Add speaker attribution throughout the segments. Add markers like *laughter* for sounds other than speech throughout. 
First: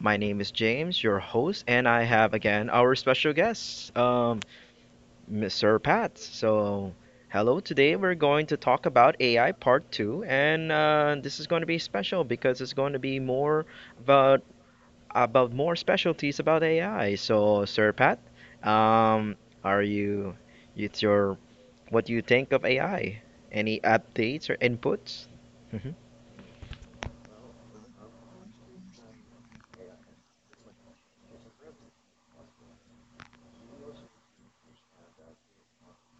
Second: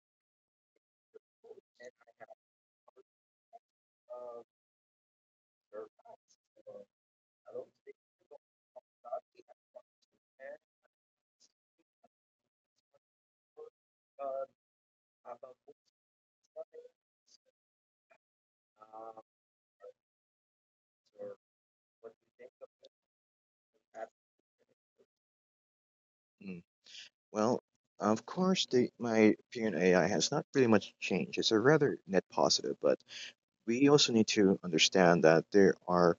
Speaker 1: My name is James, your host, and I have again our special guest, Mr. Pat. So, hello. Today we're going to talk about AI part two, and this is going to be special because it's going to be more about about more specialties about AI. So, Sir Pat, um, are you? It's your what do you think of AI? Any updates or inputs? *laughs*
Speaker 2: Mm. Well, of course, my opinion on AI has not really much changed. It's a rather net positive, but we also need to understand that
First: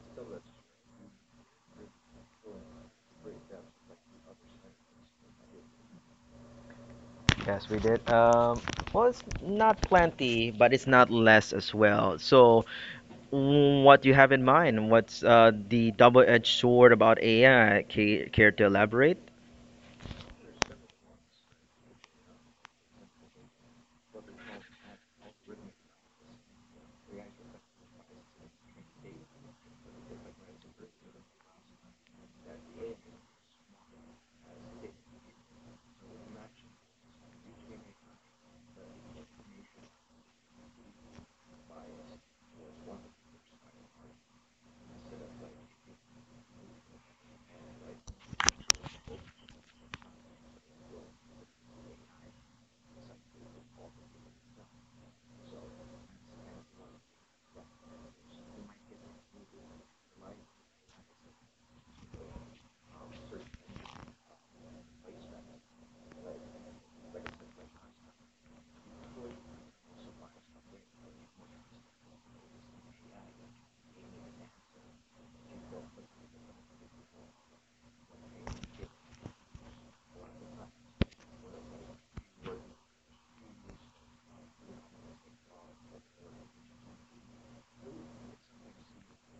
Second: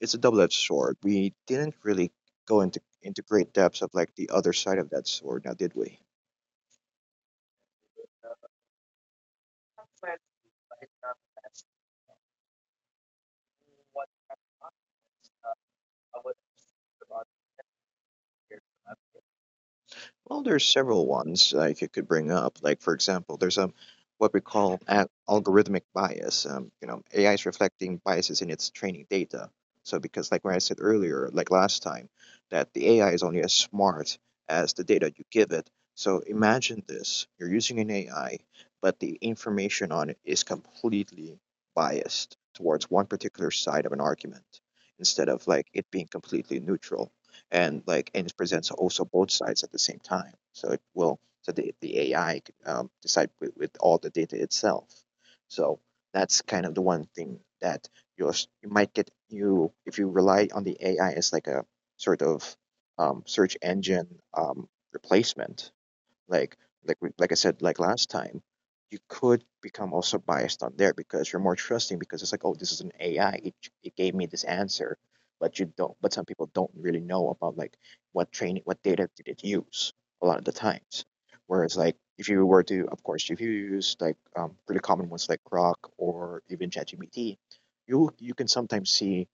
Speaker 2: it's a double-edged sword. We didn't really go into great depths of like the other side of that sword, now did we?
Speaker 1: Yes, we did. Well, it's not plenty, but it's not less as well. So, what do you have in mind? What's the double-edged sword about AI? Care to elaborate?
Speaker 2: Well, there's several ones like it could bring up. Like for example, there's what we call algorithmic bias. You know, AI is reflecting biases in its training data. So because like when I said earlier, like last time, that the AI is only as smart as the data you give it. So imagine this: you're using an AI, but the information on it is completely biased towards one particular side of an argument, instead of like it being completely neutral and like and it presents also both sides at the same time. So it will so the AI could, decide with all the data itself. So that's kind of the one thing that you're, you might get you if you rely on the AI as like a sort of search engine replacement like like I said like last time, you could become also biased on there because you're more trusting because it's like oh this is an AI it gave me this answer, but you don't but some people don't really know about like what data did it use a lot of the times. Whereas like if you were to of course if you use like pretty common ones like Grok or even ChatGPT, you can sometimes see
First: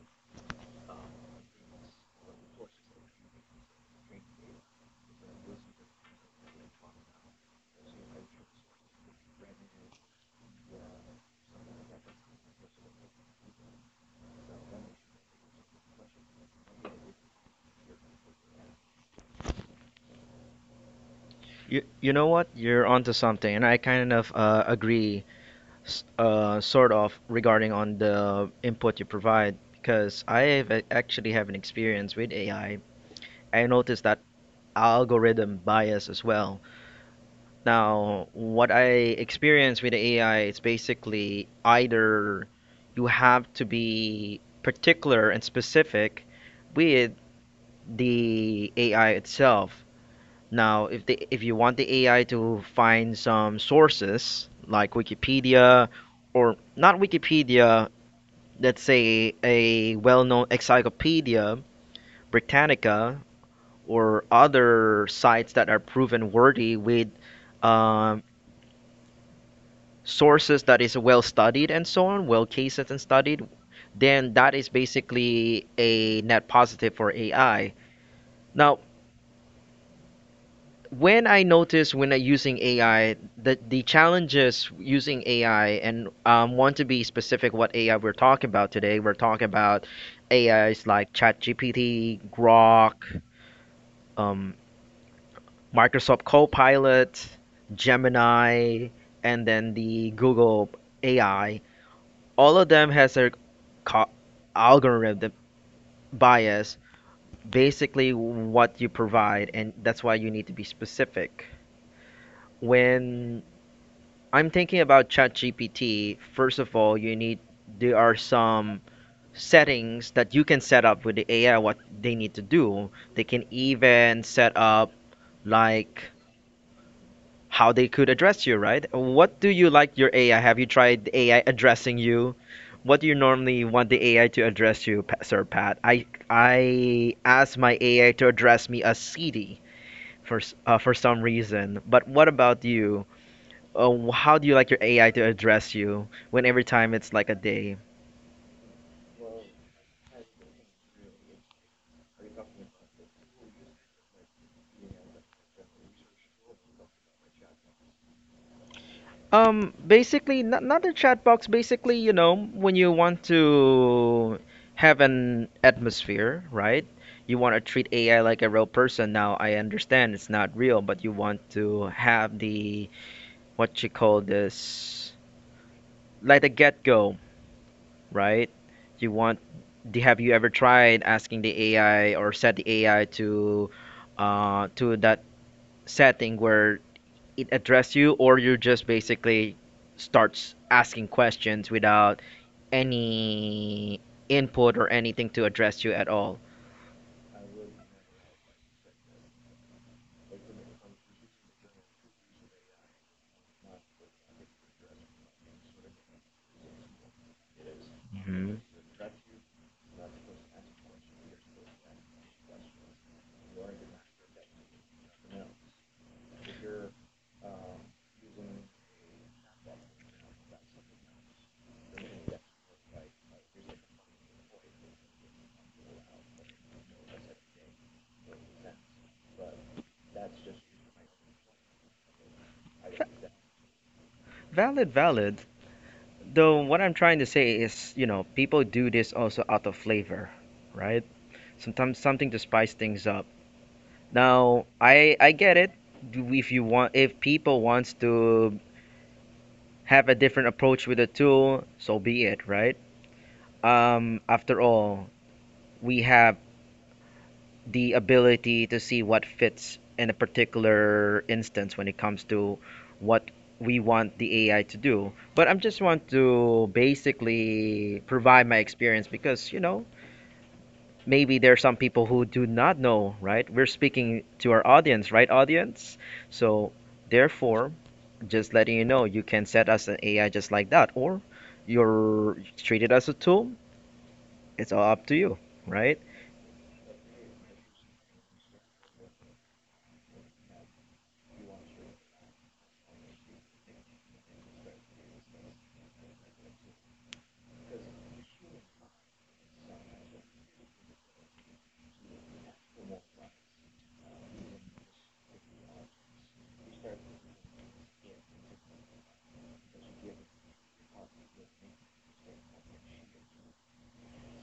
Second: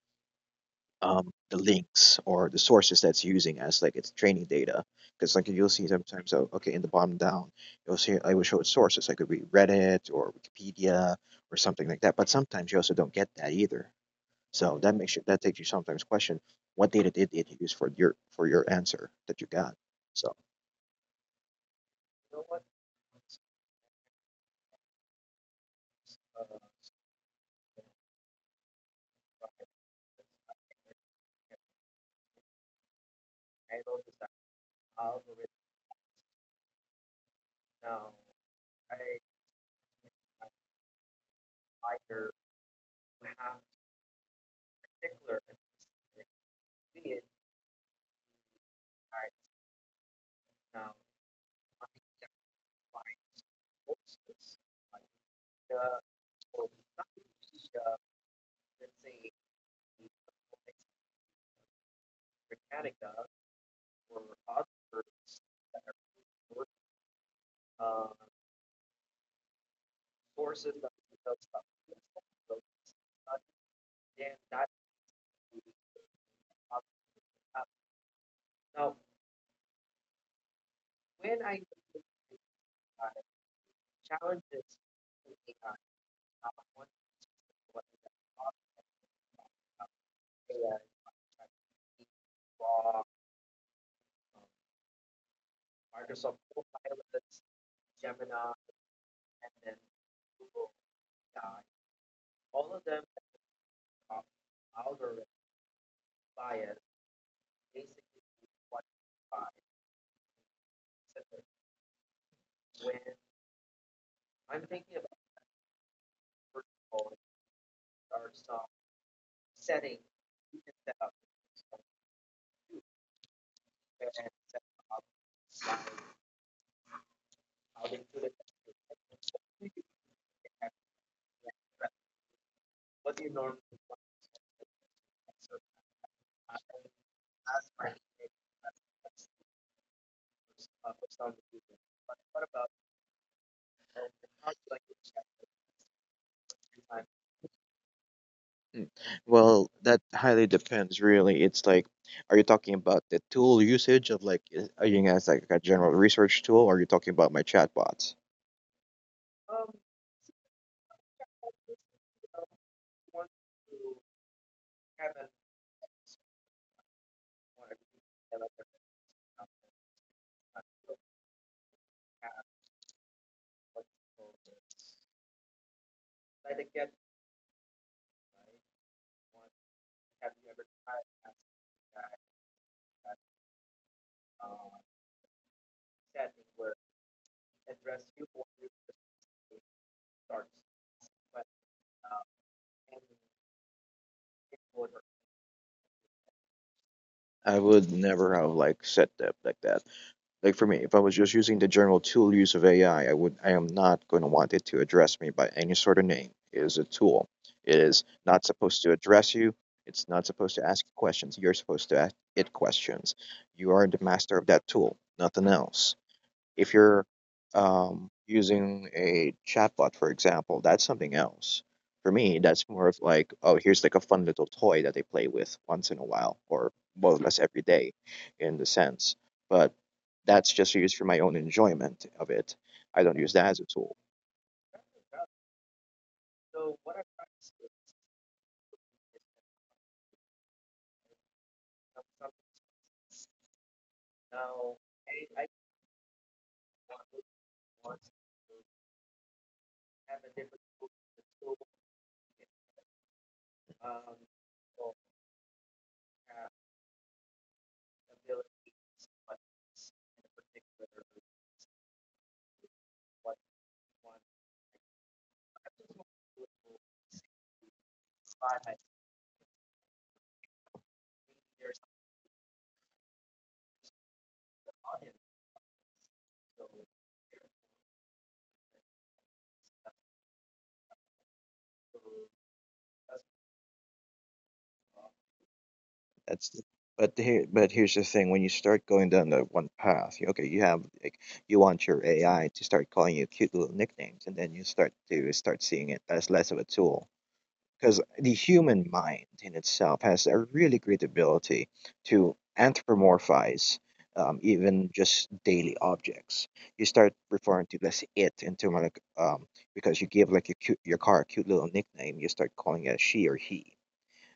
Speaker 2: the links or the sources that's using as like its training data. Because like you'll see sometimes, oh, okay, in the bottom down, you'll see I will show it sources. Like it could be Reddit or Wikipedia or something like that. But sometimes you also don't get that either. So that takes you sometimes question what data did it use for your answer that you got. So
Speaker 1: You know what? You're onto something, and I kind of agree, sort of, regarding on the input you provide, because actually have an experience with AI. I noticed that algorithm bias as well. Now, what I experience with the AI, it's basically either you have to be particular and specific with the AI itself. Now, if you want the AI to find some sources like Wikipedia, or not Wikipedia, let's say a well-known encyclopedia, Britannica, or other sites that are proven worthy with um, sources that is well studied and so on, well cased and studied, then that is basically a net positive for AI. Now, when I notice when I'm using AI, the challenges using AI, and want to be specific what AI we're talking about today, we're talking about AIs like ChatGPT, Grok, um, Microsoft Copilot, Gemini, and then the Google AI. All of them has their co- algorithm, the bias, basically what you provide, and that's why you need to be specific. When I'm thinking about ChatGPT, first of all, you need, there are some settings that you can set up with the AI, what they need to do. They can even set up like how they could address you, right? What do you like your AI? Have you tried AI addressing you? What do you normally want the AI to address you, Sir Pat? I asked my AI to address me as CD for for some reason. But what about you? How do you like your AI to address you when every time it's like a day?
Speaker 2: mm. well, that highly depends. Really, it's like, are you talking about the tool usage of like, are you as like a general research tool, or are you talking about my chatbots?
Speaker 1: Basically, not a chat box. Basically, you know, when you want to have an atmosphere, right? You want to treat AI like a real person. Now, I understand it's not real, but you want to have the, what you call this, like the get-go, right? You want have you ever tried asking the AI or set the AI to that setting where it address you, or you just basically starts asking questions without any input or anything to address you at all?
Speaker 2: I would never have like set that. Like for me, if I was just using the general tool use of AI, I am not going to want it to address me by any sort of name. It is a tool. It is not
Speaker 1: Mhm.
Speaker 2: supposed to address you. It's not supposed to ask you questions. You're supposed to ask it questions. You are the master of that tool, nothing else. If you're using a chatbot, for example, that's something else. For me, that's more of like, oh, here's like a fun little toy that they play with once in a while, or more or less every day, in the sense. But that's just used for my own enjoyment of it. I don't use that as a tool.
Speaker 1: Valid, valid. Though what I'm trying to say is, you know, people do this also out of flavor, right? Sometimes something to spice things up. Now, I get it. If you want, if people wants to have a different approach with the tool, so be it, right? After all, we have the ability to see what fits in a particular instance when it comes to what we want the AI to do. But I'm just want to basically provide my experience because, you know, maybe there are some people who do not know, right? We're speaking to our audience, right, audience? So, therefore, just letting you know, you can set us an AI just like that, or you're treated as a tool. It's all up to you, right?
Speaker 2: That's the, but here's the thing: when you start going down that one path, okay, you have like you want your AI to start calling you cute little nicknames, and then you start seeing it as less of a tool because the human mind in itself has a really great ability to anthropomorphize even just daily objects. You start referring to let's say it into more like because you give like your car a cute little nickname, you start calling it a she or he.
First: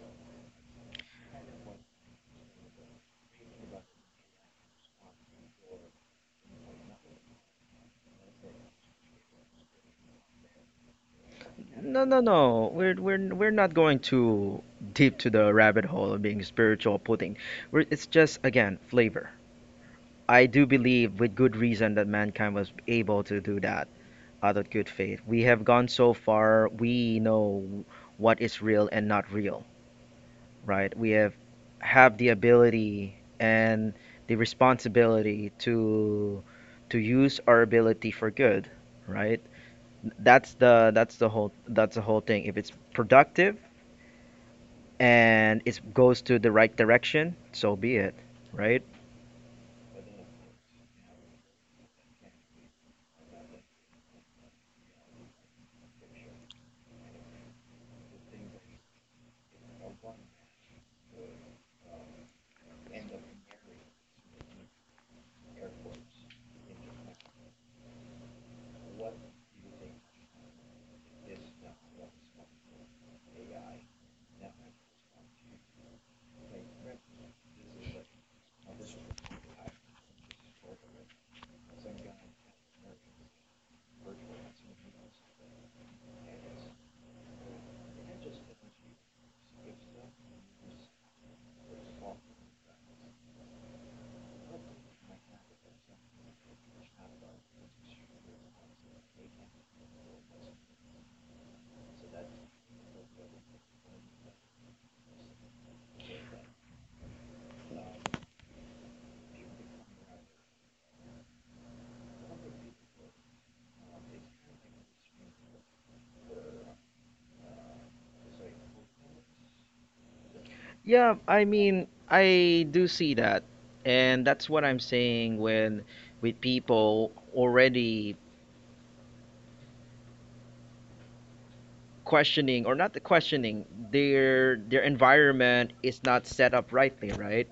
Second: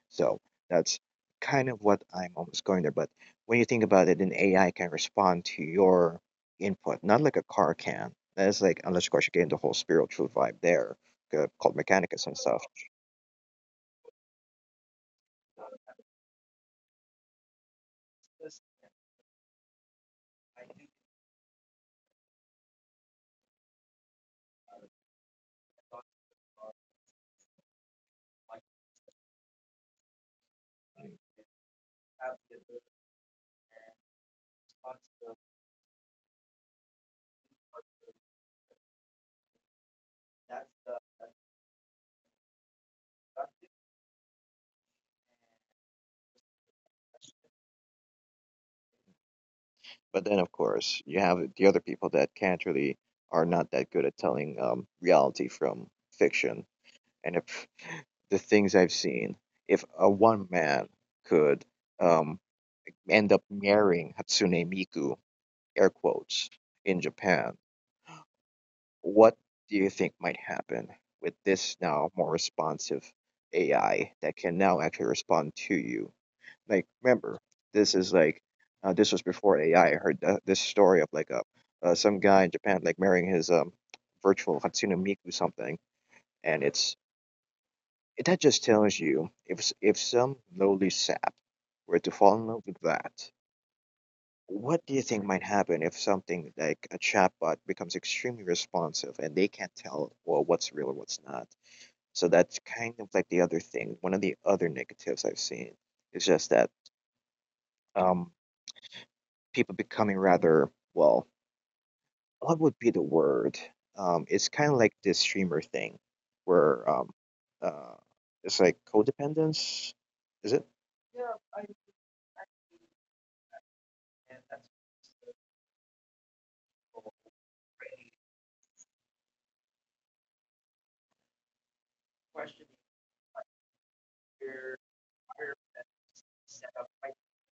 Speaker 2: So that's kind of what I'm almost going there. But when you think about it, an AI can respond to your input, not like a car can. That's like unless of course you get into the whole spiritual vibe there, called
Speaker 1: No, no,
Speaker 2: mechanicus and stuff.
Speaker 1: no. We're not going too deep to the rabbit hole of being spiritual pudding. We're, it's just again flavor. I do believe with good reason that mankind was able to do that out of good faith. We have gone so far. We know what is real and not real, right? We have the ability and the responsibility to use our ability for good, right? That's the whole thing. If it's productive and it goes to the right direction, so be it, right?
Speaker 2: But then, of course, you have the other people that can't really are not that good at telling reality from fiction. And if the things I've seen, if a one man could um, end up marrying Hatsune Miku, air quotes, in Japan, what do you think might happen with this now more responsive AI that can now actually respond to you? Like remember this is like this was before AI. I heard this story of like a some guy in Japan like marrying his virtual Hatsune Miku something, and that just tells you if if some lowly sap were to fall in love with that, what do you think might happen if something like a chatbot becomes extremely responsive and they can't tell well what's real or what's not? So that's kind of like the other thing. One of the other negatives I've seen is just that. Um, People becoming rather well, what would be the word? It's kind of like this streamer thing, where uh, it's like codependence. Is it?
Speaker 1: Yeah, I mean, I do see that. And that's what I'm saying, when with people already questioning, their environment is not set up rightly, right?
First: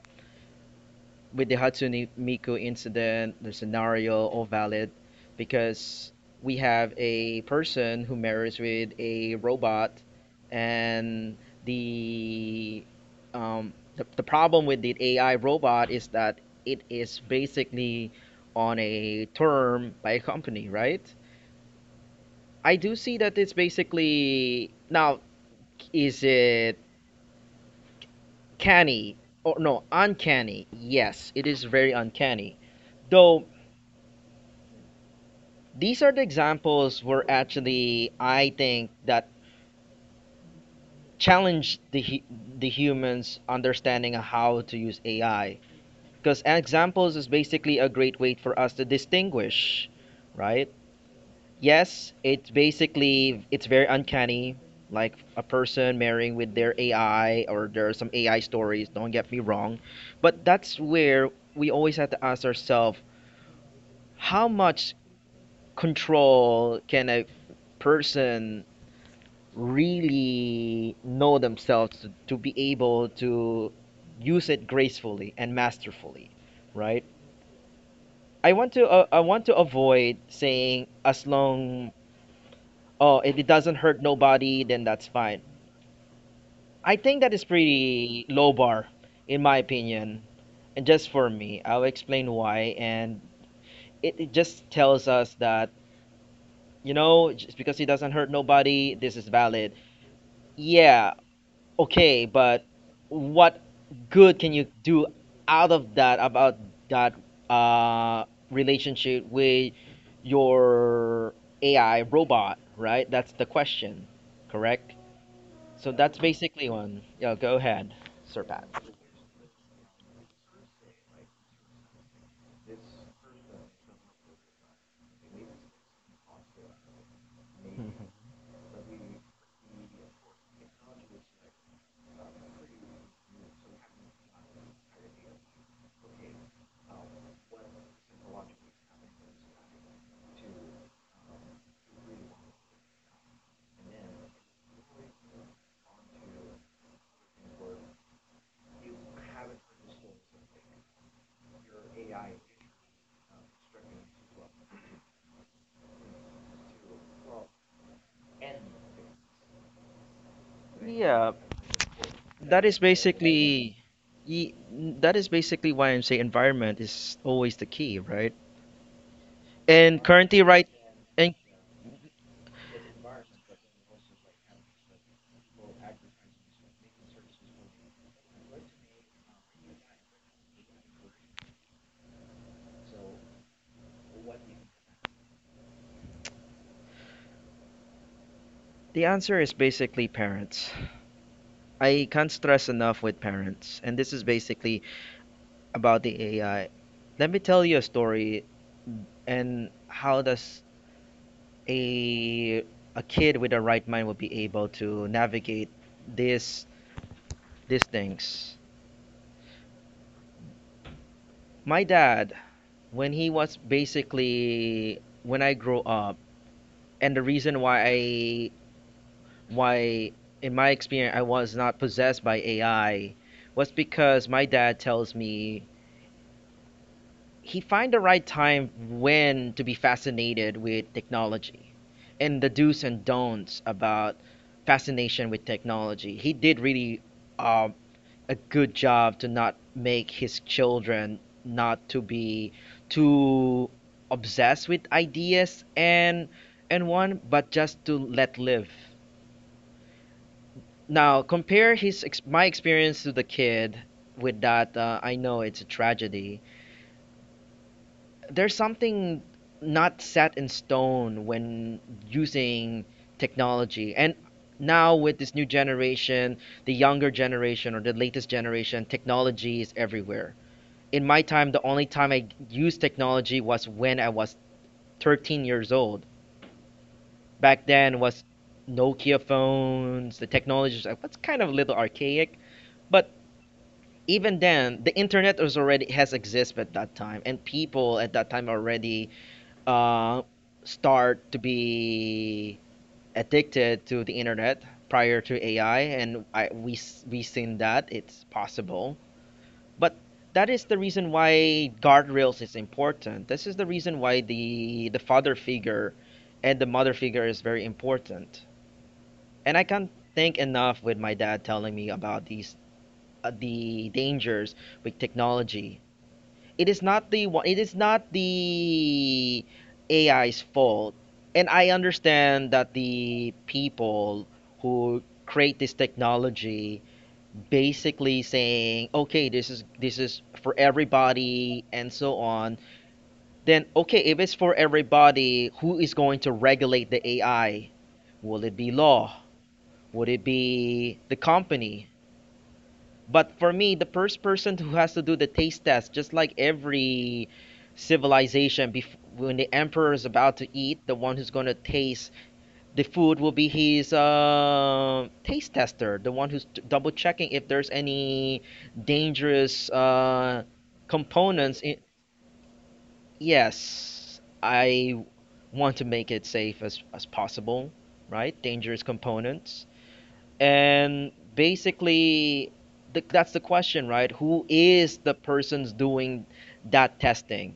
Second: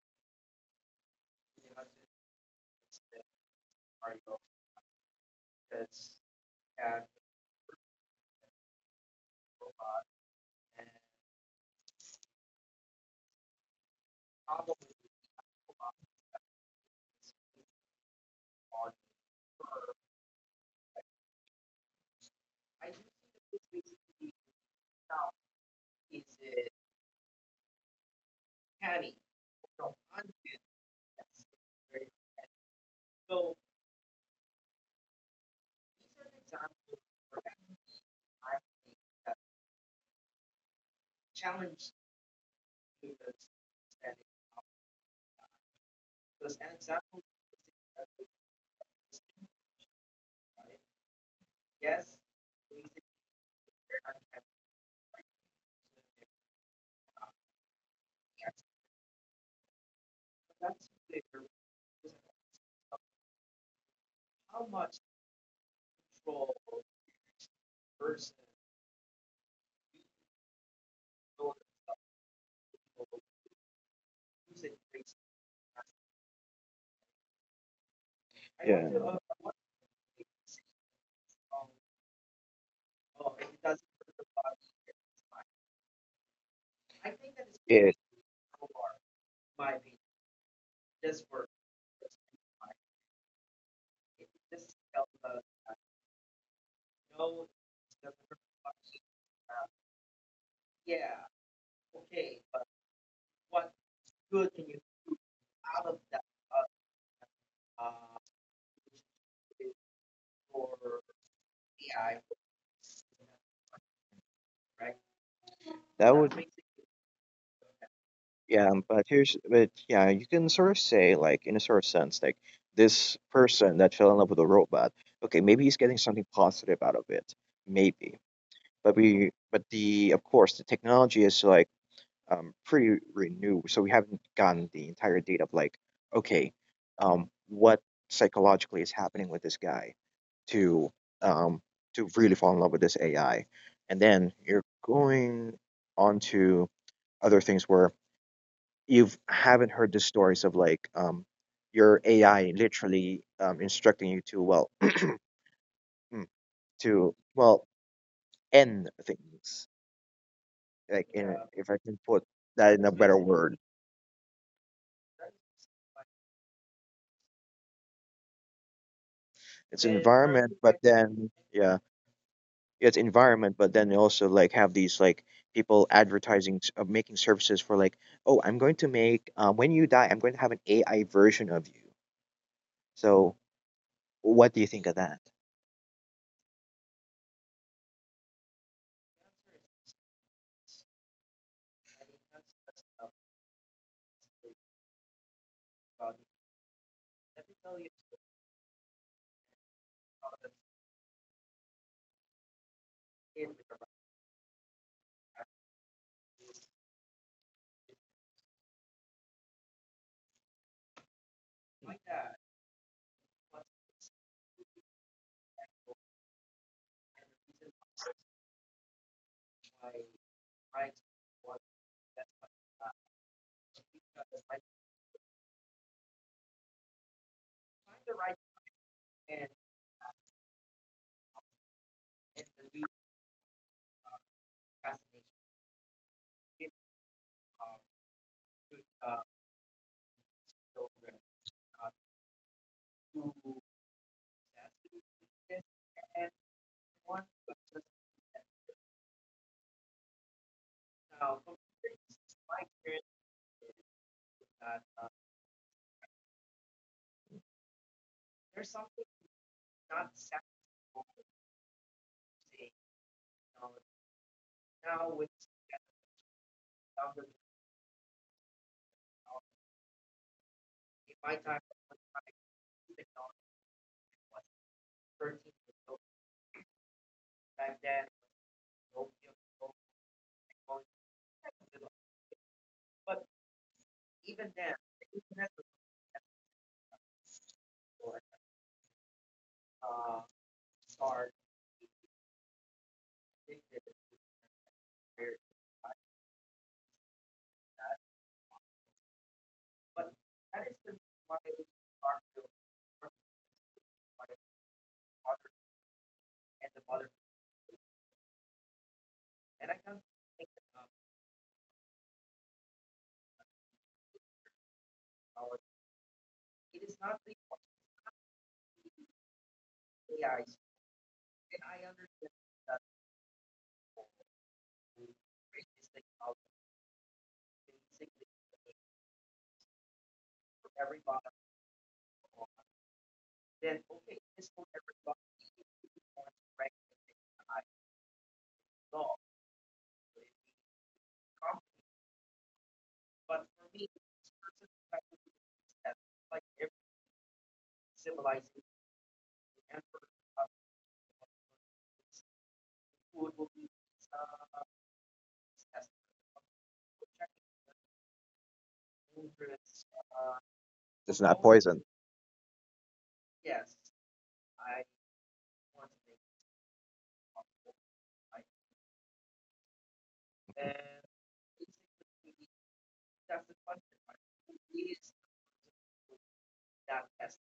Speaker 1: With the Hatsune Miku incident, the scenario all valid, because we have a person who marries with a robot, and the the problem with the AI robot is that it is basically on a term by a company, right? I do see that it's basically now, is it canny or no, uncanny? Yes, it is very uncanny. Though these are the examples where actually I think that challenge the humans understanding how to use AI, because examples is basically a great way for us to distinguish, right? Yes, it's basically it's very uncanny, like a person marrying with their AI, or there are some AI stories, don't get me wrong, but that's where we always have to ask ourselves how much control can a person really know themselves to be able to use it gracefully and masterfully, right?
Speaker 2: Yeah.
Speaker 1: I want to avoid saying, as long, oh, if it doesn't hurt nobody, then that's fine. I think that is
Speaker 2: it.
Speaker 1: pretty low bar, in my opinion, and just for me. I'll explain why. And it just tells us that, you know, just because it doesn't hurt nobody, this is valid. Yeah, okay, but what good can you do out of that, about that uh, relationship with your AI robot, right? That's the question, correct? So
Speaker 2: That
Speaker 1: that's
Speaker 2: would.
Speaker 1: basically one. Yeah, go ahead, Sir
Speaker 2: Yeah.
Speaker 1: Pat.
Speaker 2: But here's. But yeah, you can sort of say like in a sort of sense like this person that fell in love with a robot. Okay, maybe he's getting something positive out of it. Maybe.
Speaker 1: *laughs*
Speaker 2: But we. But the of course the technology is like pretty renew. So we haven't gotten the entire data of like, okay, what psychologically is happening with this guy to um, to really fall in love with this AI, and then you're going on to other things where you haven't heard the stories of like your AI literally instructing you to well *clears throat* to well end things like
Speaker 1: Yeah,
Speaker 2: in, if I can put
Speaker 1: that is
Speaker 2: that in a better
Speaker 1: basically
Speaker 2: word,
Speaker 1: ye- why I'm saying environment is always the key, right?
Speaker 2: it's
Speaker 1: And currently,
Speaker 2: environment,
Speaker 1: right,
Speaker 2: but
Speaker 1: and
Speaker 2: then yeah it's environment, but then they also like have these like people advertising of making services for like, oh, I'm going to make when you die, I'm going to have an AI version of you. So what do you think of that?
Speaker 1: the answer is basically parents. I can't stress enough with parents, and this is basically about the AI. Let me tell you a story, and how does a a kid with a right mind will be able to navigate this these things. My dad, when he was basically when I grew up, and the reason why I why in my experience I was not possessed by AI was because my dad tells me, he find the right time when to be fascinated with technology and the do's and don'ts about fascination with technology. He did really um, a good job to not make his children not to be too obsessed with ideas and one but just to let live. Now compare his my experience to the kid with that, I know it's a tragedy. There's something not set in stone when using technology. And now with this new generation, the younger generation or the latest generation, technology is everywhere. In my time, the only time I used technology was when I was 13 years old. Back then was Nokia phones, the technology was kind of a little archaic, but even then, the internet was already has existed at that time, and people at that time already uh, start to be addicted to the internet prior to AI, and we seen that it's possible. But that is the reason why guardrails is important. This is the reason why the father figure and the mother figure is very important. And I can't thank enough with my dad telling me about these the dangers with technology. It is not the one it is not the AI's fault. And I understand that the people who create this technology basically saying, okay, this is for everybody and so on. Then okay, if it's for everybody, who is going to regulate the AI? Will it be law? Would it be the company? But for me, the first person who has to do the taste test, just like every civilization, when the emperor is about to eat, the one who's going to taste the food will be his taste tester, the one who's double checking if there's any dangerous
Speaker 2: It's not
Speaker 1: components.
Speaker 2: poison.
Speaker 1: Yes, I want to make it safe as possible, right? Dangerous components. And basically, that's the question, right? Who is the person's doing that testing?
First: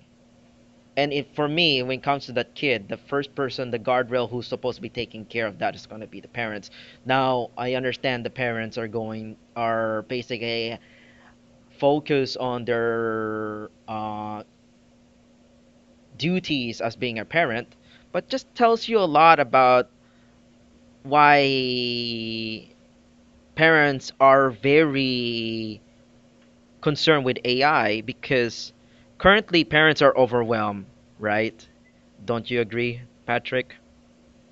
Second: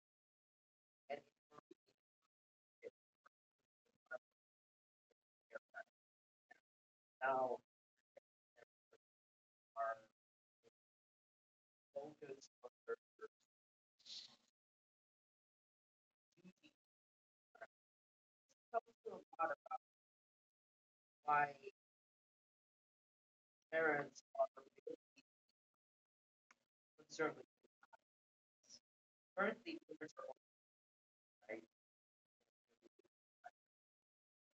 Speaker 1: And if, for me, when it comes to that kid, the first person, the guardrail who's supposed to be taking care of that is going to be the parents. Now, I understand the parents are basically focus on their duties as being a parent, but just tells you a lot about why parents are very concern with AI, because currently parents are overwhelmed, right? Don't you agree, Patrick?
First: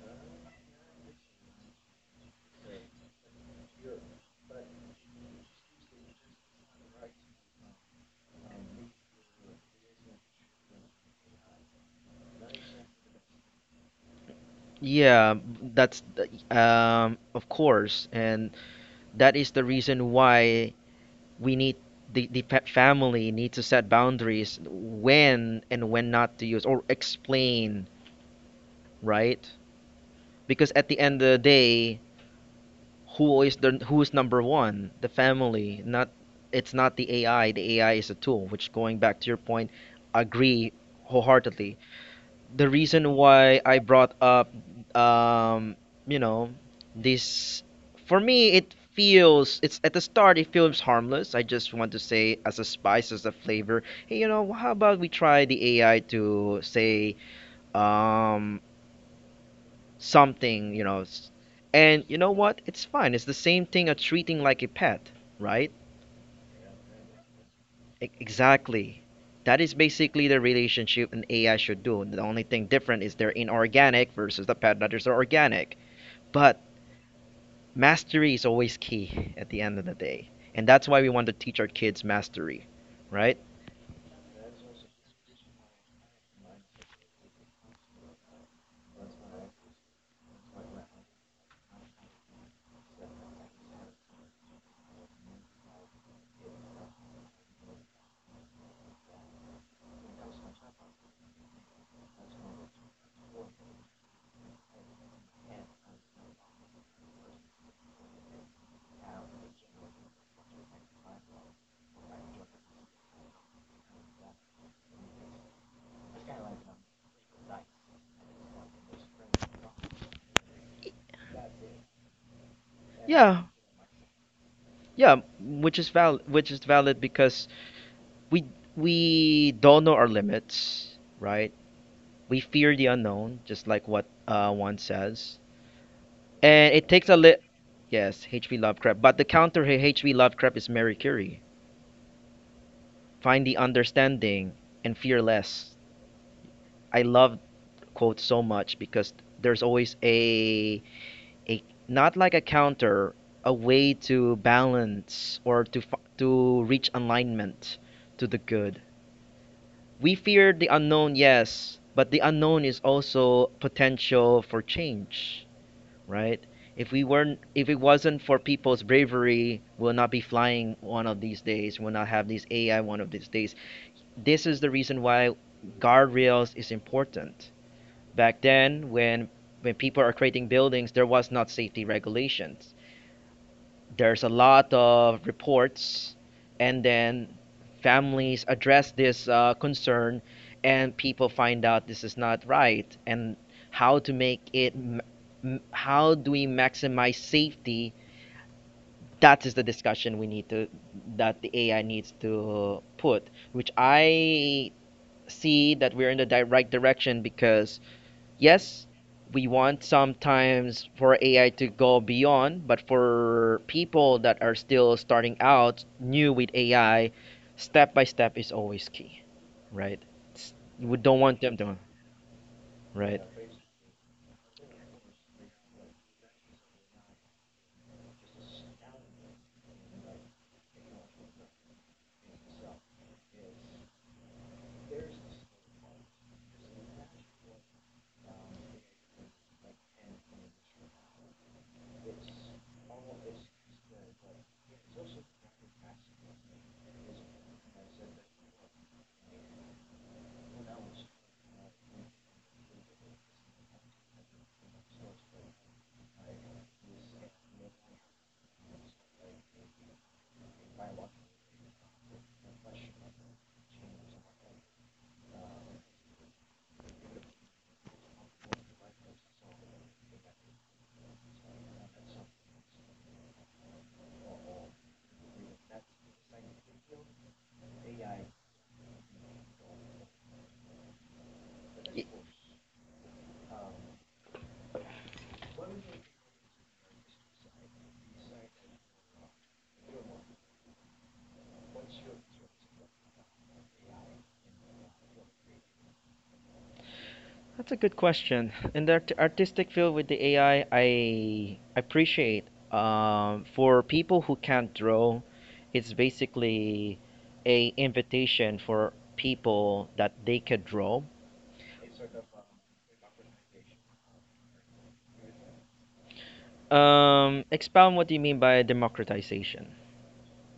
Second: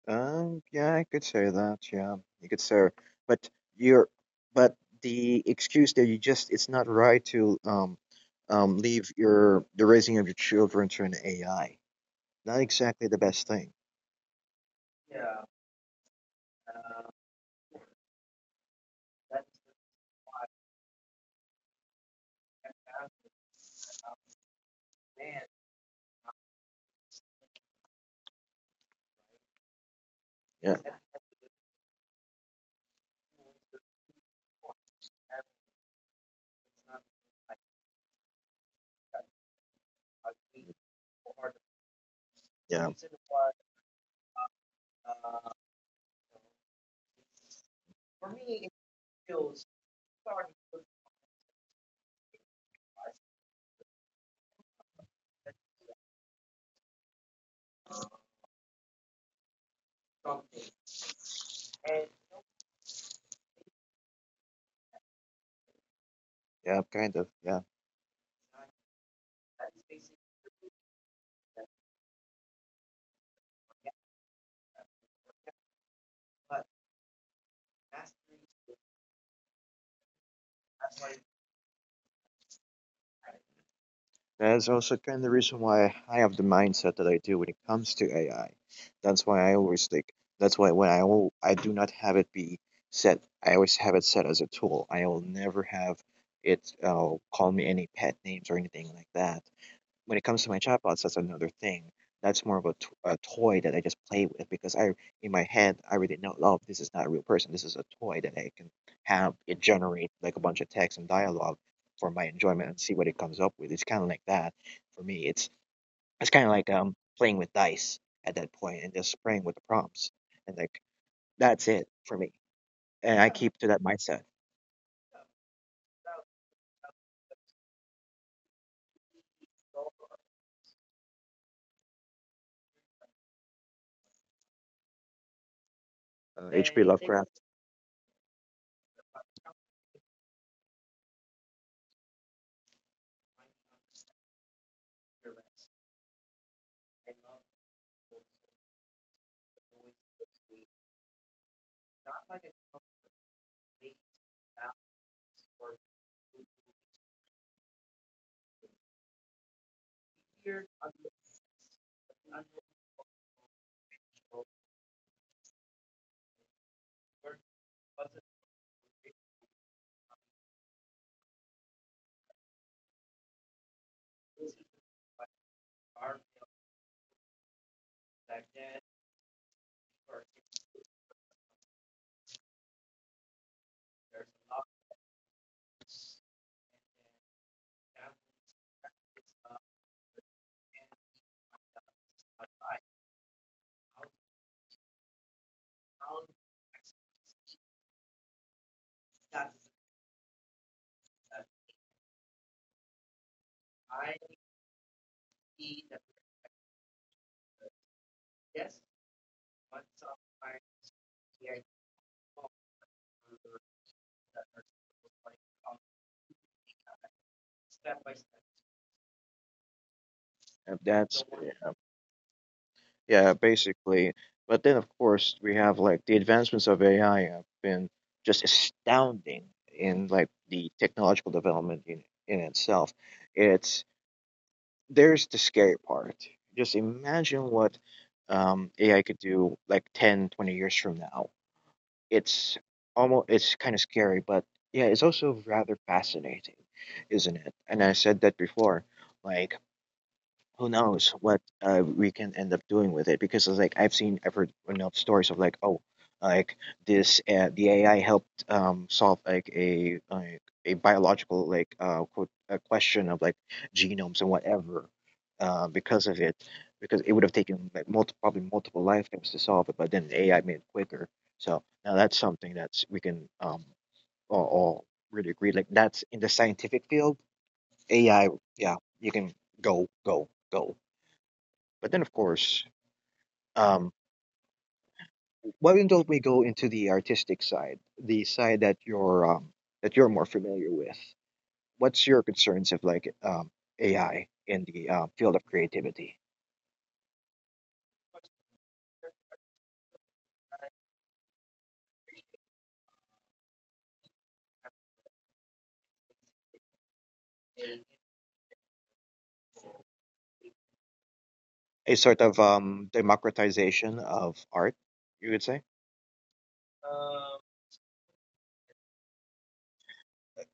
Speaker 2: Yeah, I could say that. Yeah, you could say, but you're, but the excuse that you just it's not right to leave your the raising of your children to an AI. Not exactly the best thing.
Speaker 1: Yeah, that's the- of course, and that is the reason why we need the family need to set boundaries when and when not to use or explain, right? Because
Speaker 2: Yeah,
Speaker 1: at the end of the day, who is the who's number one? The family, not it's not the AI. The AI is a tool, which, going back to your point, agree wholeheartedly. The
Speaker 2: yeah,
Speaker 1: reason why I brought up um you know this, for me, it feels, it's at the start, it feels harmless. I just want to say, as a spice, as a flavor, hey, you know how about we try the AI to say um something, And you know what? It's fine. It's the same thing of treating like a pet, right?
Speaker 2: yeah, kind of. Yeah.
Speaker 1: Exactly. That is basically the relationship an AI should do. The only thing different is they're inorganic versus the pet that is organic. But mastery is always key at the end of the day. And that's why we want to teach our kids mastery, right?
Speaker 2: That's also kind of the reason why I have the mindset that I do when it comes to AI. That's why I always think. That's why I do not have it be set. I always have it set as a tool. I will never have it call me any pet names or anything like that. When it comes to my chatbots, that's another thing. That's more of a toy that I just play with because I, in my head, I already know, oh, this is not a real person. This is a toy that I can have it generate like a bunch of text and dialogue for my enjoyment and see what it comes up with. It's kind of like that for me. It's kind of like playing with dice at that point and just spraying with the prompts and like that's it for me. And I
Speaker 1: Yeah.
Speaker 2: keep to that mindset.
Speaker 1: Yeah, which is valid because we we don't know our limits, right? We fear the unknown, just like what one says. And it
Speaker 2: H.P.
Speaker 1: takes a lit.
Speaker 2: Lovecraft.
Speaker 1: Yes, H.P. Lovecraft. But the counter to H.P. Lovecraft is Mary Curie. Find the understanding and fear less. I love quote so much because there's always a not like a counter, a way to balance or to to reach alignment to the good. We fear the unknown, yes, but the unknown is also potential for change, right? If we weren't, if it wasn't for people's bravery, we'll not be flying one of these days. We'll not have these AI one of these days. This is the reason why guardrails is important. Back then, when people are creating buildings, there was not safety regulations, there's a lot of reports, and then families address this concern, and people find out this is not right, and how to make it, how do we maximize safety? That is the discussion we need to, that the AI needs to put, which I see that we're in the right direction because yes, we want sometimes for AI to go beyond, but for people that are still starting out new with AI, step by step is always key, right? It's, we don't
Speaker 2: That's
Speaker 1: want them to, right?
Speaker 2: Yeah, basically. But then, of course, we have like the advancements of AI have been just astounding in like the technological development in itself. It's there's the scary part. Just imagine what AI could do like 10, 20 years from now. It's almost it's kind of scary, but yeah, it's also rather fascinating, isn't it? And I said that before. Like who knows what we can end up doing with it because it's like I've heard enough stories of like oh like this the AI helped solve like a biological like quote a question of like genomes and whatever because of it because it would have taken like multiple probably multiple lifetimes to solve it but then AI made it quicker so now that's something that's we can all really agree like that's in the scientific field AI yeah you can go but then,
Speaker 1: Y-
Speaker 2: of course, um, why don't we go into the artistic side, the side that you're more familiar with? What's your concerns of like AI in the field of creativity?
Speaker 1: That's a good question. In the artistic field with the AI, I appreciate, for people who can't draw, it's basically a invitation for people that they could draw.
Speaker 2: A sort of democratization of art, you would say.
Speaker 1: Expound what you mean by democratization.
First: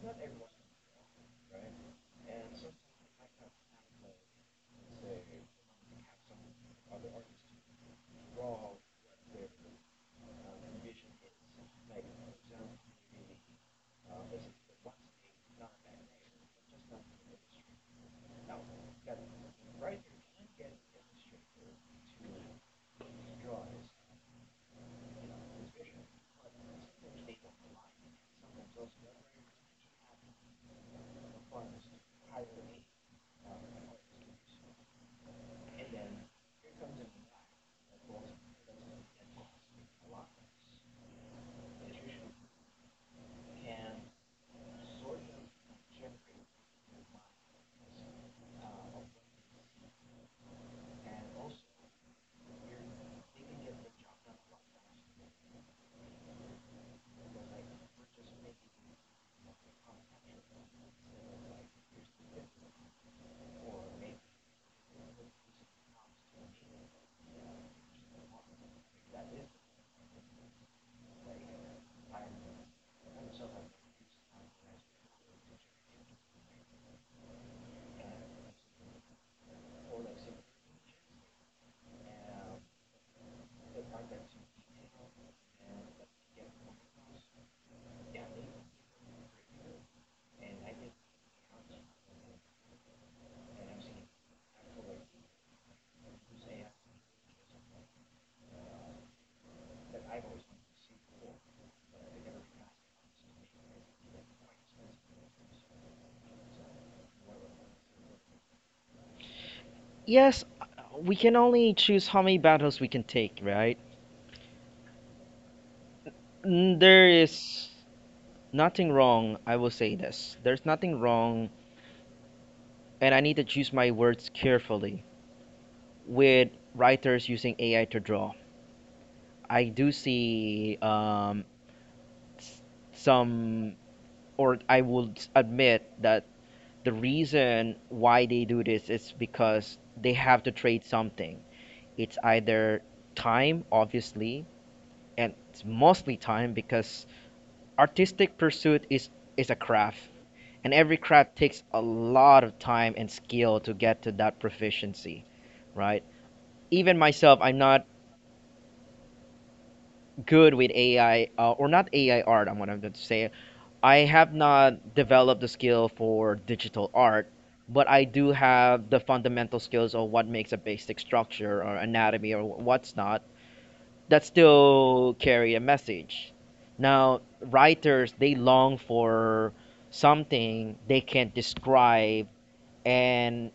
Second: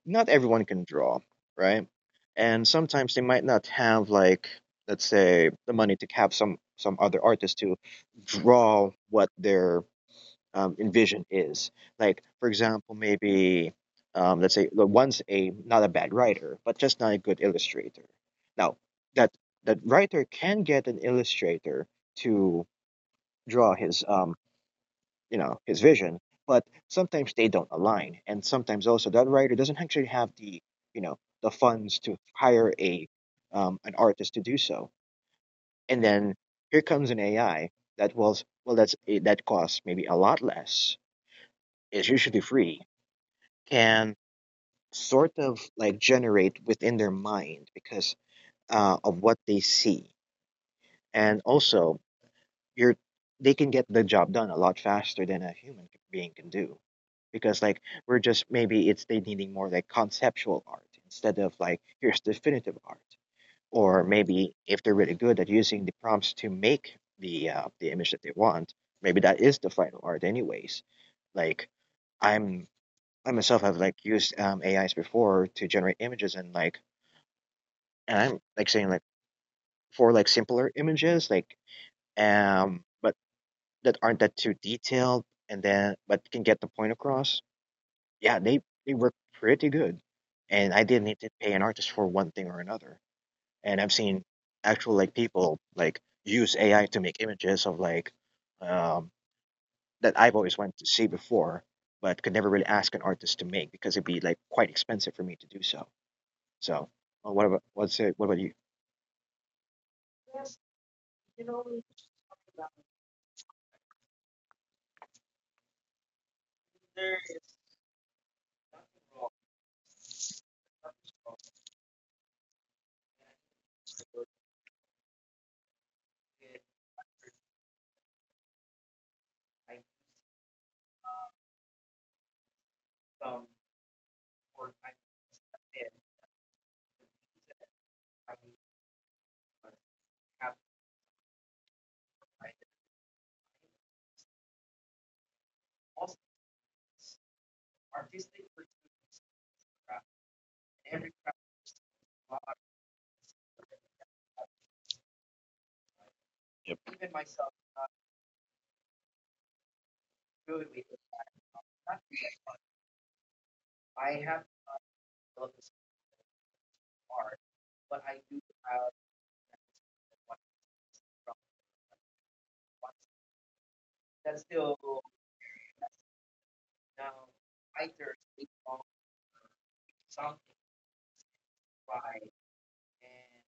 Speaker 2: Not everyone can draw, right? And sometimes they might not have like, let's say, the money to have some other artist to draw what their envision is. Like, for example, maybe let's say the one's a not a bad writer, but just not a good illustrator. Now, that that writer can get an illustrator to draw his his vision, but sometimes they don't align, and sometimes also that writer doesn't actually have the the funds to hire a an artist to do so. And then here comes an AI that was well that's eh, that costs maybe a lot less, is usually free, can sort of like generate within their mind because of what they see, and also you're they can get the job done a lot faster than a human being can do, because like we're just, maybe it's they needing more like conceptual art instead of like here's definitive art. Or maybe if they're really good at using the prompts to make the the image that they want, maybe that is the final art anyways. Like I'm I myself have like used AIs before to generate images, and like, and I'm like saying like for like simpler images, like but that aren't that too detailed, and then but can get the point across. Yeah, they work pretty good, and I didn't need to pay an artist for one thing or another. And I've seen actual like people like use AI to make images of like um that I've always wanted to see before, but could never really ask an artist to make because it'd be like quite expensive for me to do so. So, what about, let's say, what about you?
Speaker 1: Yes, we can only choose how many battles we can take, right? Mm, there is nothing wrong, I will say this. There's nothing wrong, and I need to choose my words carefully with writers using AI to draw. I do see, s- some, or I would admit that the reason why they do this is because they have to trade something. It's either time, obviously, and it's mostly time because artistic pursuit is a craft, and every craft takes a lot of time and skill to get to that proficiency, right?
Speaker 2: Yep.
Speaker 1: Even myself, I'm not good with AI, or not AI art. I'm what I'm going to say. I have not developed the skill for digital art, but I do have the fundamental skills of what makes a basic structure or anatomy or what's not, that still carry a message. Now, writers, they long for something they can describe and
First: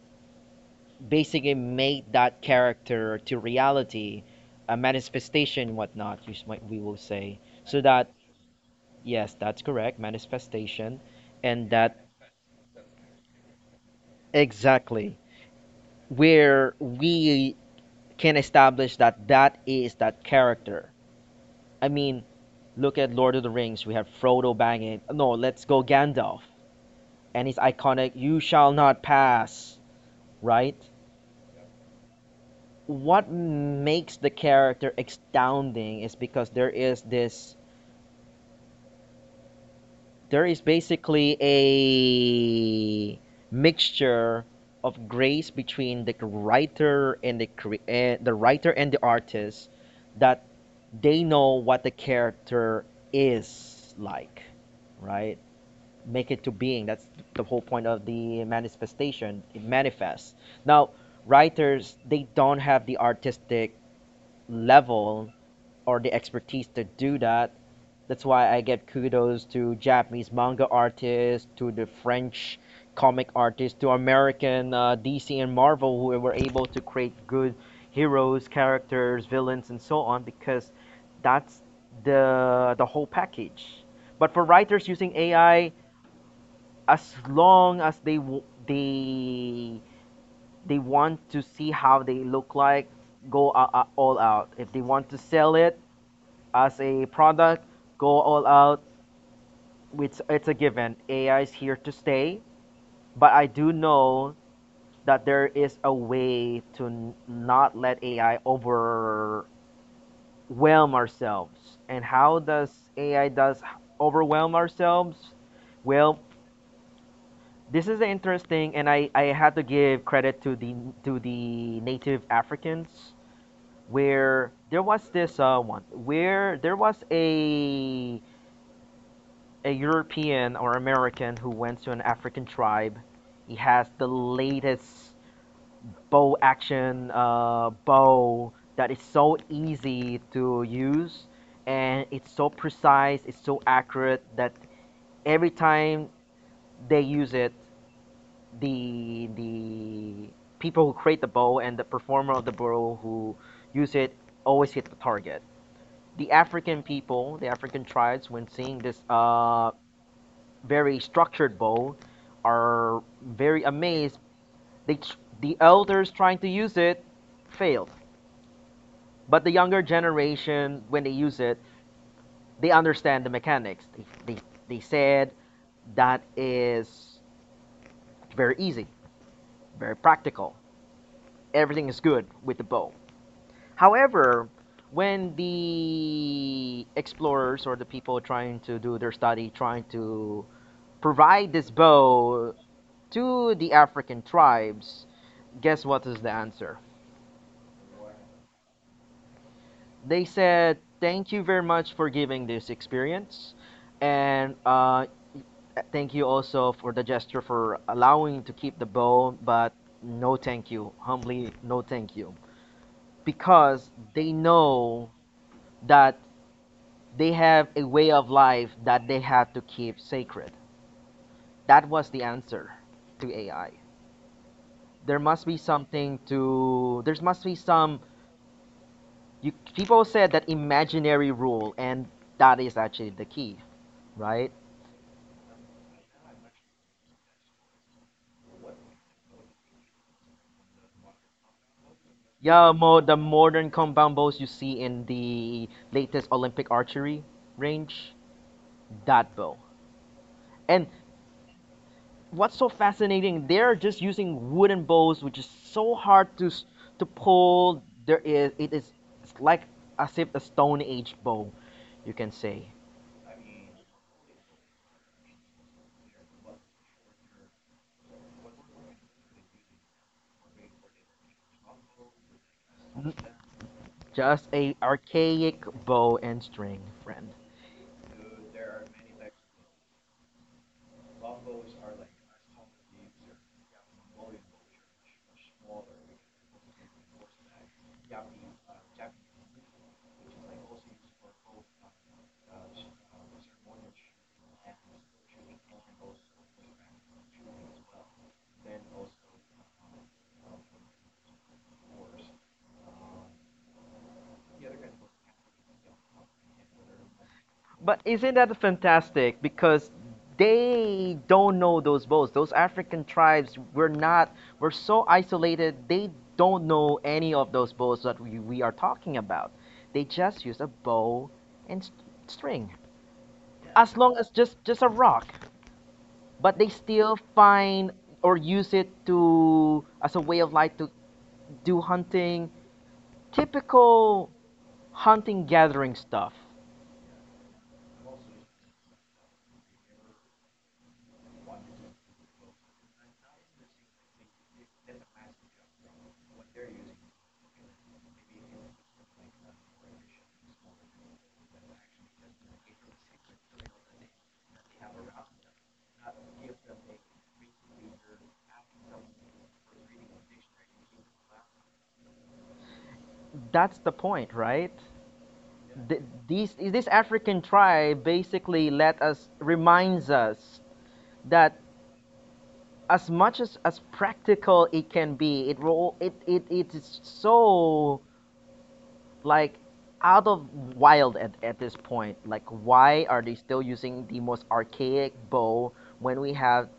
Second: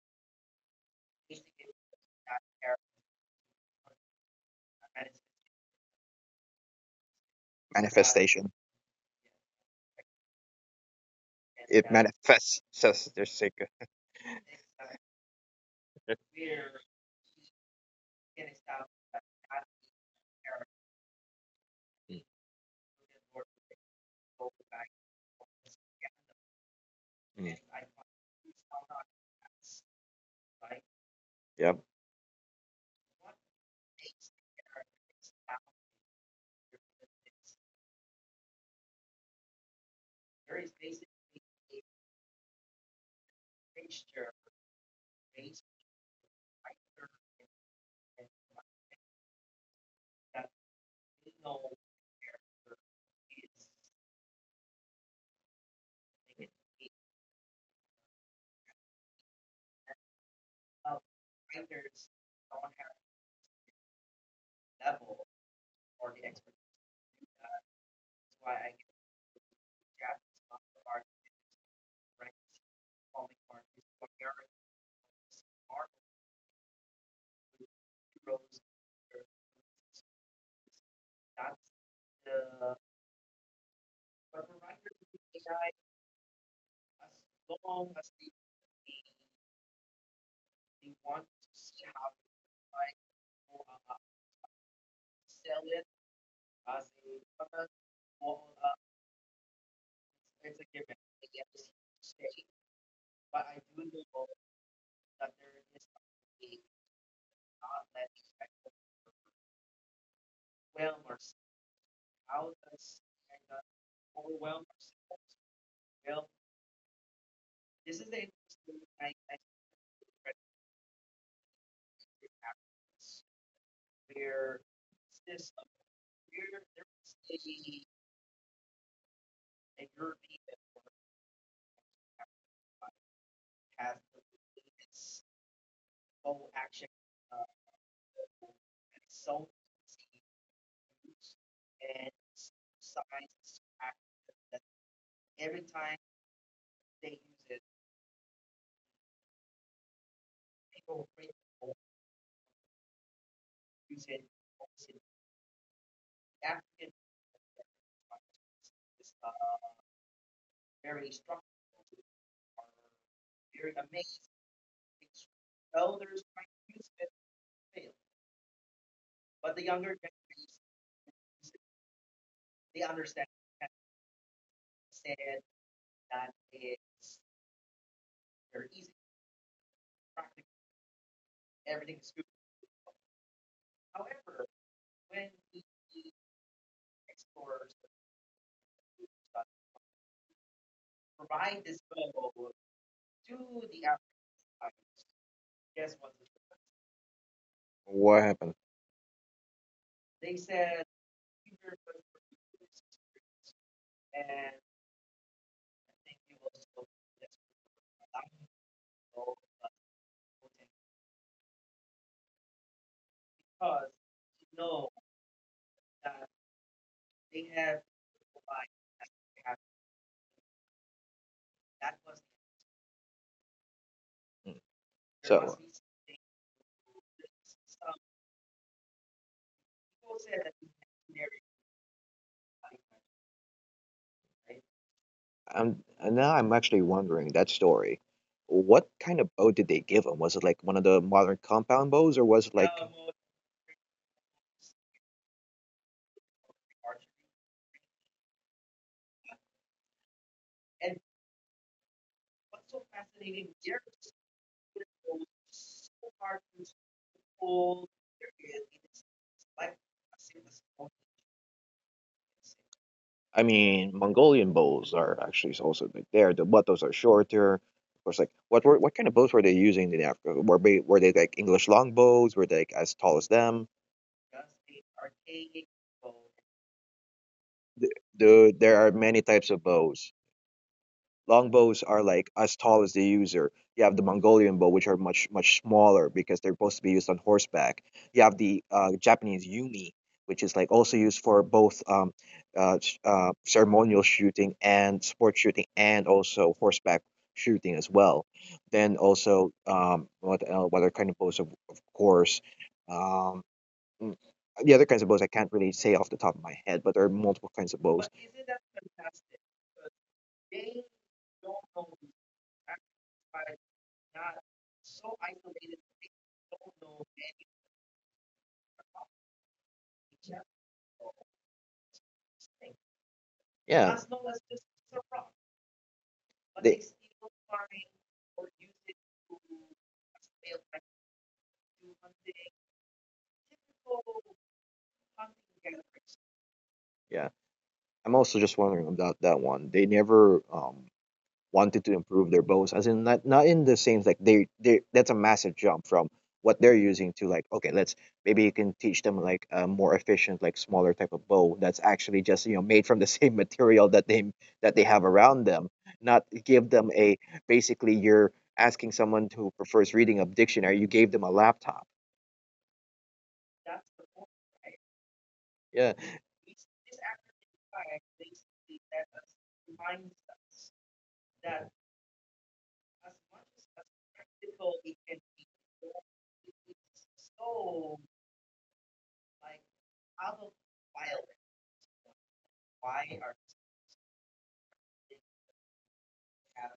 Speaker 1: basically make that character to reality, a manifestation, whatnot, you we will say. So that,
Speaker 2: Jim.
Speaker 1: yes, that's correct, manifestation. And that exactly where we can establish that is that character. I mean, look at Lord of the Rings. We have Frodo banging. No, let's go Gandalf. And
Speaker 2: Mm.
Speaker 1: his iconic, you shall not pass, right?
Speaker 2: Yep.
Speaker 1: What makes the character astounding is because there is basically a mixture of grace between the writer and the the writer and the artist, that they know what the character is like, right, make it to being. That's the whole point of the manifestation. It manifests. Now, writers, they don't have the artistic level or the expertise to do that. That's why I get kudos to Japanese manga artists, to the French comic artists, to American DC and Marvel who were able to create good heroes, characters, villains, and so on because that's the whole package. But for writers using AI, as long as they w- they they want to see how they look like, go all out. If they want to sell it as a product, go all out. It's a given, AI is here to stay. But I do know that there is a way to not let AI overwhelm ourselves. And how does AI does overwhelm ourselves? Well, this is interesting, and I had to give credit to the native Africans, where there was this, one where there was a European or American who went to an African tribe. He has the latest bow that is so easy to use, and it's so precise, it's so accurate, that every time they use it, the people who create the bow and the performer of the bow who use it always hit the target. The African people, the African tribes, when seeing this very structured bow, are very amazed. They, the elders trying to use it failed, but the younger generation, when they use it, they understand the mechanics. They said, that is very easy, very practical. Everything is good with the bow. However, when the explorers or the people trying to do their study, trying to provide this bow to the African tribes, guess what is the answer?
Speaker 2: What happened?
Speaker 1: They said, thank you very much for giving this experience, and thank you also for the gesture for allowing to keep the bow, but no thank you. Humbly, no thank you. Because they know that they have a way of life that they had to keep sacred. That was the answer to AI.
Speaker 2: Mm.
Speaker 1: There must be
Speaker 2: So,
Speaker 1: something to. There must be some. You, people said that imaginary rule, and that is actually the key, right?
Speaker 2: I'm and now I'm actually wondering that story. What kind of bow did they give him? Was it like one of the modern compound bows, or was it
Speaker 1: Yeah,
Speaker 2: like,
Speaker 1: the modern compound bows you see in the latest Olympic archery range, that bow. And what's so fascinating, they're just using wooden bows, which is so hard to pull. There is, it is, it's like, as if a stone age bow, you can say.
Speaker 2: I mean, Mongolian bows are actually also like there. The Those are shorter. Of course, like what kind of bows were they using in Africa? Were they, were they like English
Speaker 1: N-
Speaker 2: longbows? Were they like as tall as
Speaker 1: just
Speaker 2: them?
Speaker 1: a archaic bow and string friend.
Speaker 2: The, there are many types of bows. Longbows are like as tall as the user. You have the Mongolian bow, which are much, much smaller because they're supposed to be used on horseback. You have the Japanese yumi, which is like also used for both ceremonial shooting and sport shooting, and also horseback shooting as well. Then also, what other kind of bows? Of course, um, mm, the other kinds of bows I can't really say off the top of my head, but there are
Speaker 1: But
Speaker 2: multiple
Speaker 1: isn't
Speaker 2: kinds
Speaker 1: that
Speaker 2: of bows.
Speaker 1: fantastic? Because they don't know those boats. Those African tribes were not, were so isolated, they don't know any of those bows that we are talking about. They just use a bow and string, as long as
Speaker 2: Yeah.
Speaker 1: just a rock. But they
Speaker 2: They-
Speaker 1: still find or use it to as a way of life to do hunting, typical hunting gathering stuff.
Speaker 2: They. I'm also just wondering about that one. They never wanted to improve their bows, as in, not, not in the same, like they, that's a massive jump from what they're using to, like, okay, let's maybe you can teach them like a more efficient, like smaller type of bow that's actually just, you know, made from the *laughs* same material that they, that they have around them, not give them a, basically you're asking someone who prefers reading a dictionary, you gave them a laptop.
Speaker 1: That's the point, right?
Speaker 2: Yeah.
Speaker 1: These this African tribe basically let us reminds us that as much as practical it can be, it will, it is so like out of wild at this point. Like why are they still using the most archaic bow when we have,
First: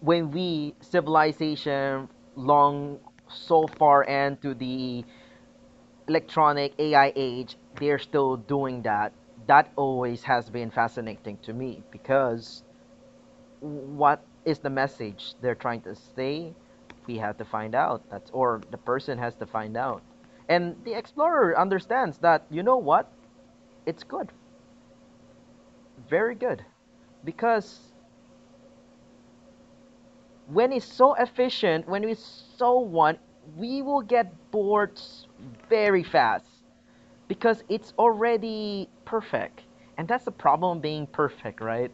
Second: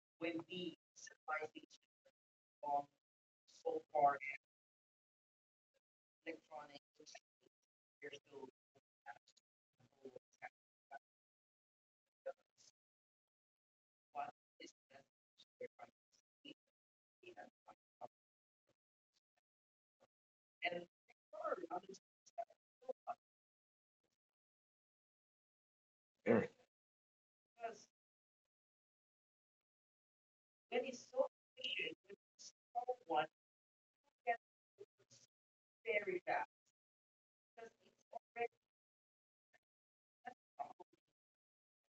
Speaker 1: when we civilization long so far and to the electronic AI age, they're still doing that. That always has been fascinating to me because what is the message they're trying to say? We have to find out. That's or the person has to find out. And the explorer understands that you know what? It's good, very good, because when it's so efficient, when it's so one, we will get bored very fast, because it's already perfect. And that's the problem being perfect, right?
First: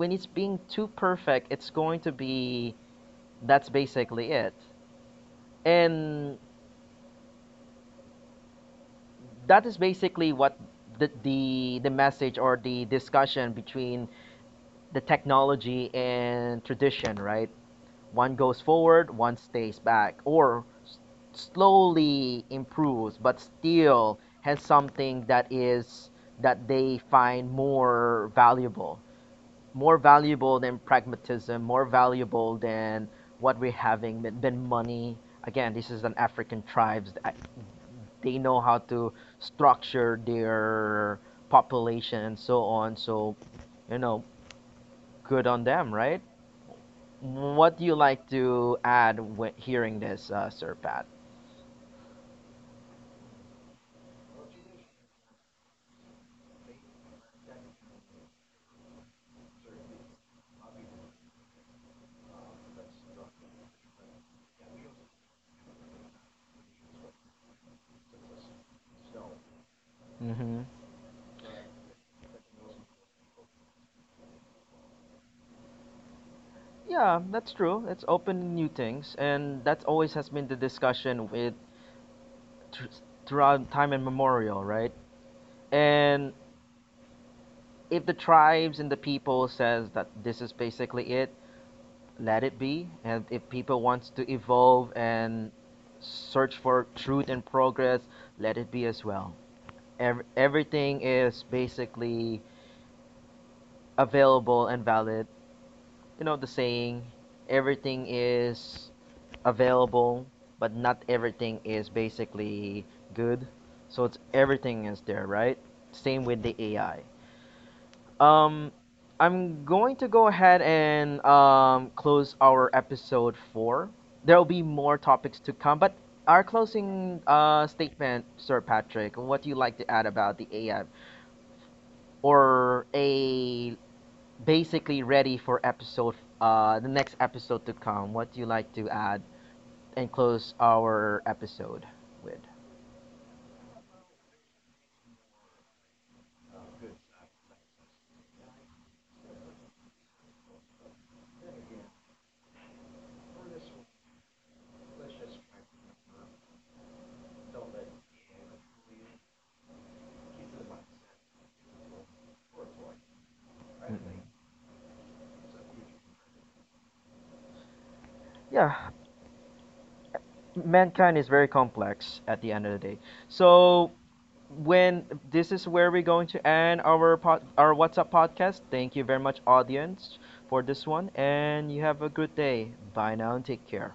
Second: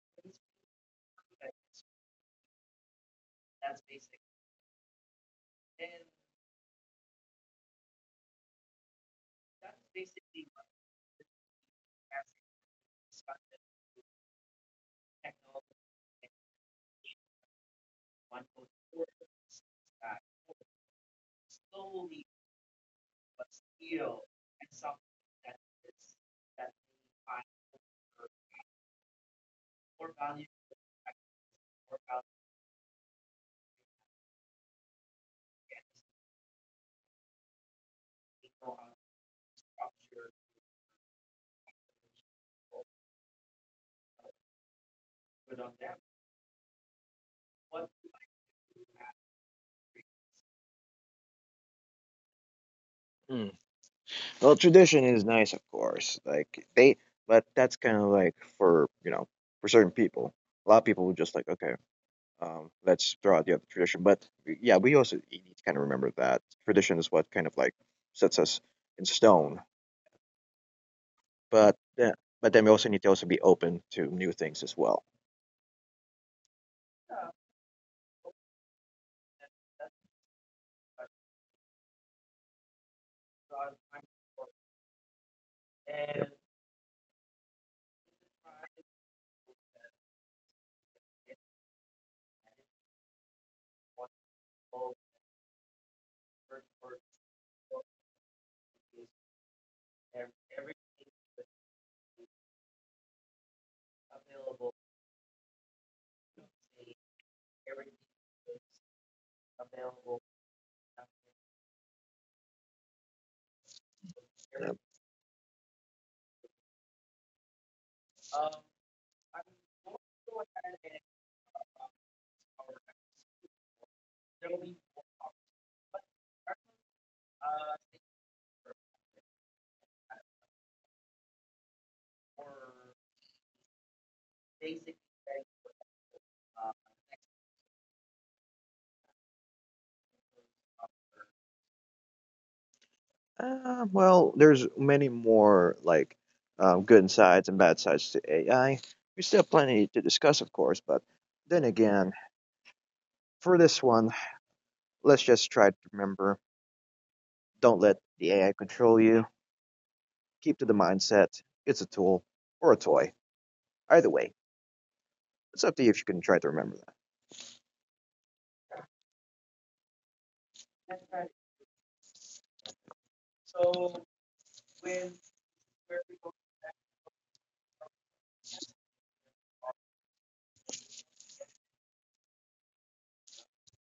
Speaker 1: When it's being too perfect, it's going to be, that's basically it. And that is basically what the message or the discussion between the technology and tradition, right? One goes forward, one stays back or slowly improves, but still has something that is, that they find more valuable, more valuable than pragmatism, more valuable than what we're having, than money. Again, this is an African tribes. They know how to structure their population and so on. So, you know, good on them, right? What do you like to add when hearing this, Sir Pat?
Speaker 2: Mm. Well, tradition is nice, of course. Like they, but that's kind of like for, you know, for certain people. A lot of people would just like, okay, let's throw out the other tradition. But yeah, we also need to kind of remember that tradition is what kind of like sets us in stone.
Speaker 1: Hmm.
Speaker 2: But then, but then we also need to also be open to new things as well.
Speaker 1: Yeah, that's true. It's open new things, and that always has been the discussion with thr- throughout time immemorial, right? And if the tribes and the people says that this is basically it, let it be. And if people wants to evolve and search for truth and progress, let it be as well. Everything is basically available and valid. You know the saying, everything is available, but not everything is basically good. So it's
Speaker 2: Yeah.
Speaker 1: everything is there, right? Same with the AI. Um, I'm going to go ahead and close our episode 4. There will be more topics to come, but our closing statement, Sir Patrick, what do you like to add about the AI, or a basically ready for episode the next episode to come? What do you like to add and close our episode with?
Speaker 2: Well, there's many more like good sides and bad sides to AI. We still have plenty to discuss, of course. But then again, for this one, let's just try to remember: don't let the AI control you. Keep to the mindset. It's a tool or a toy. Either
Speaker 1: Mm.
Speaker 2: way, it's up to you if you can try to remember that.
Speaker 1: Yeah, mankind is very complex at the end of the day. So when this is where we're going to end our pod, our WhatsApp podcast. Thank you very much, audience, for this one, and you have a good day. Bye now and take care.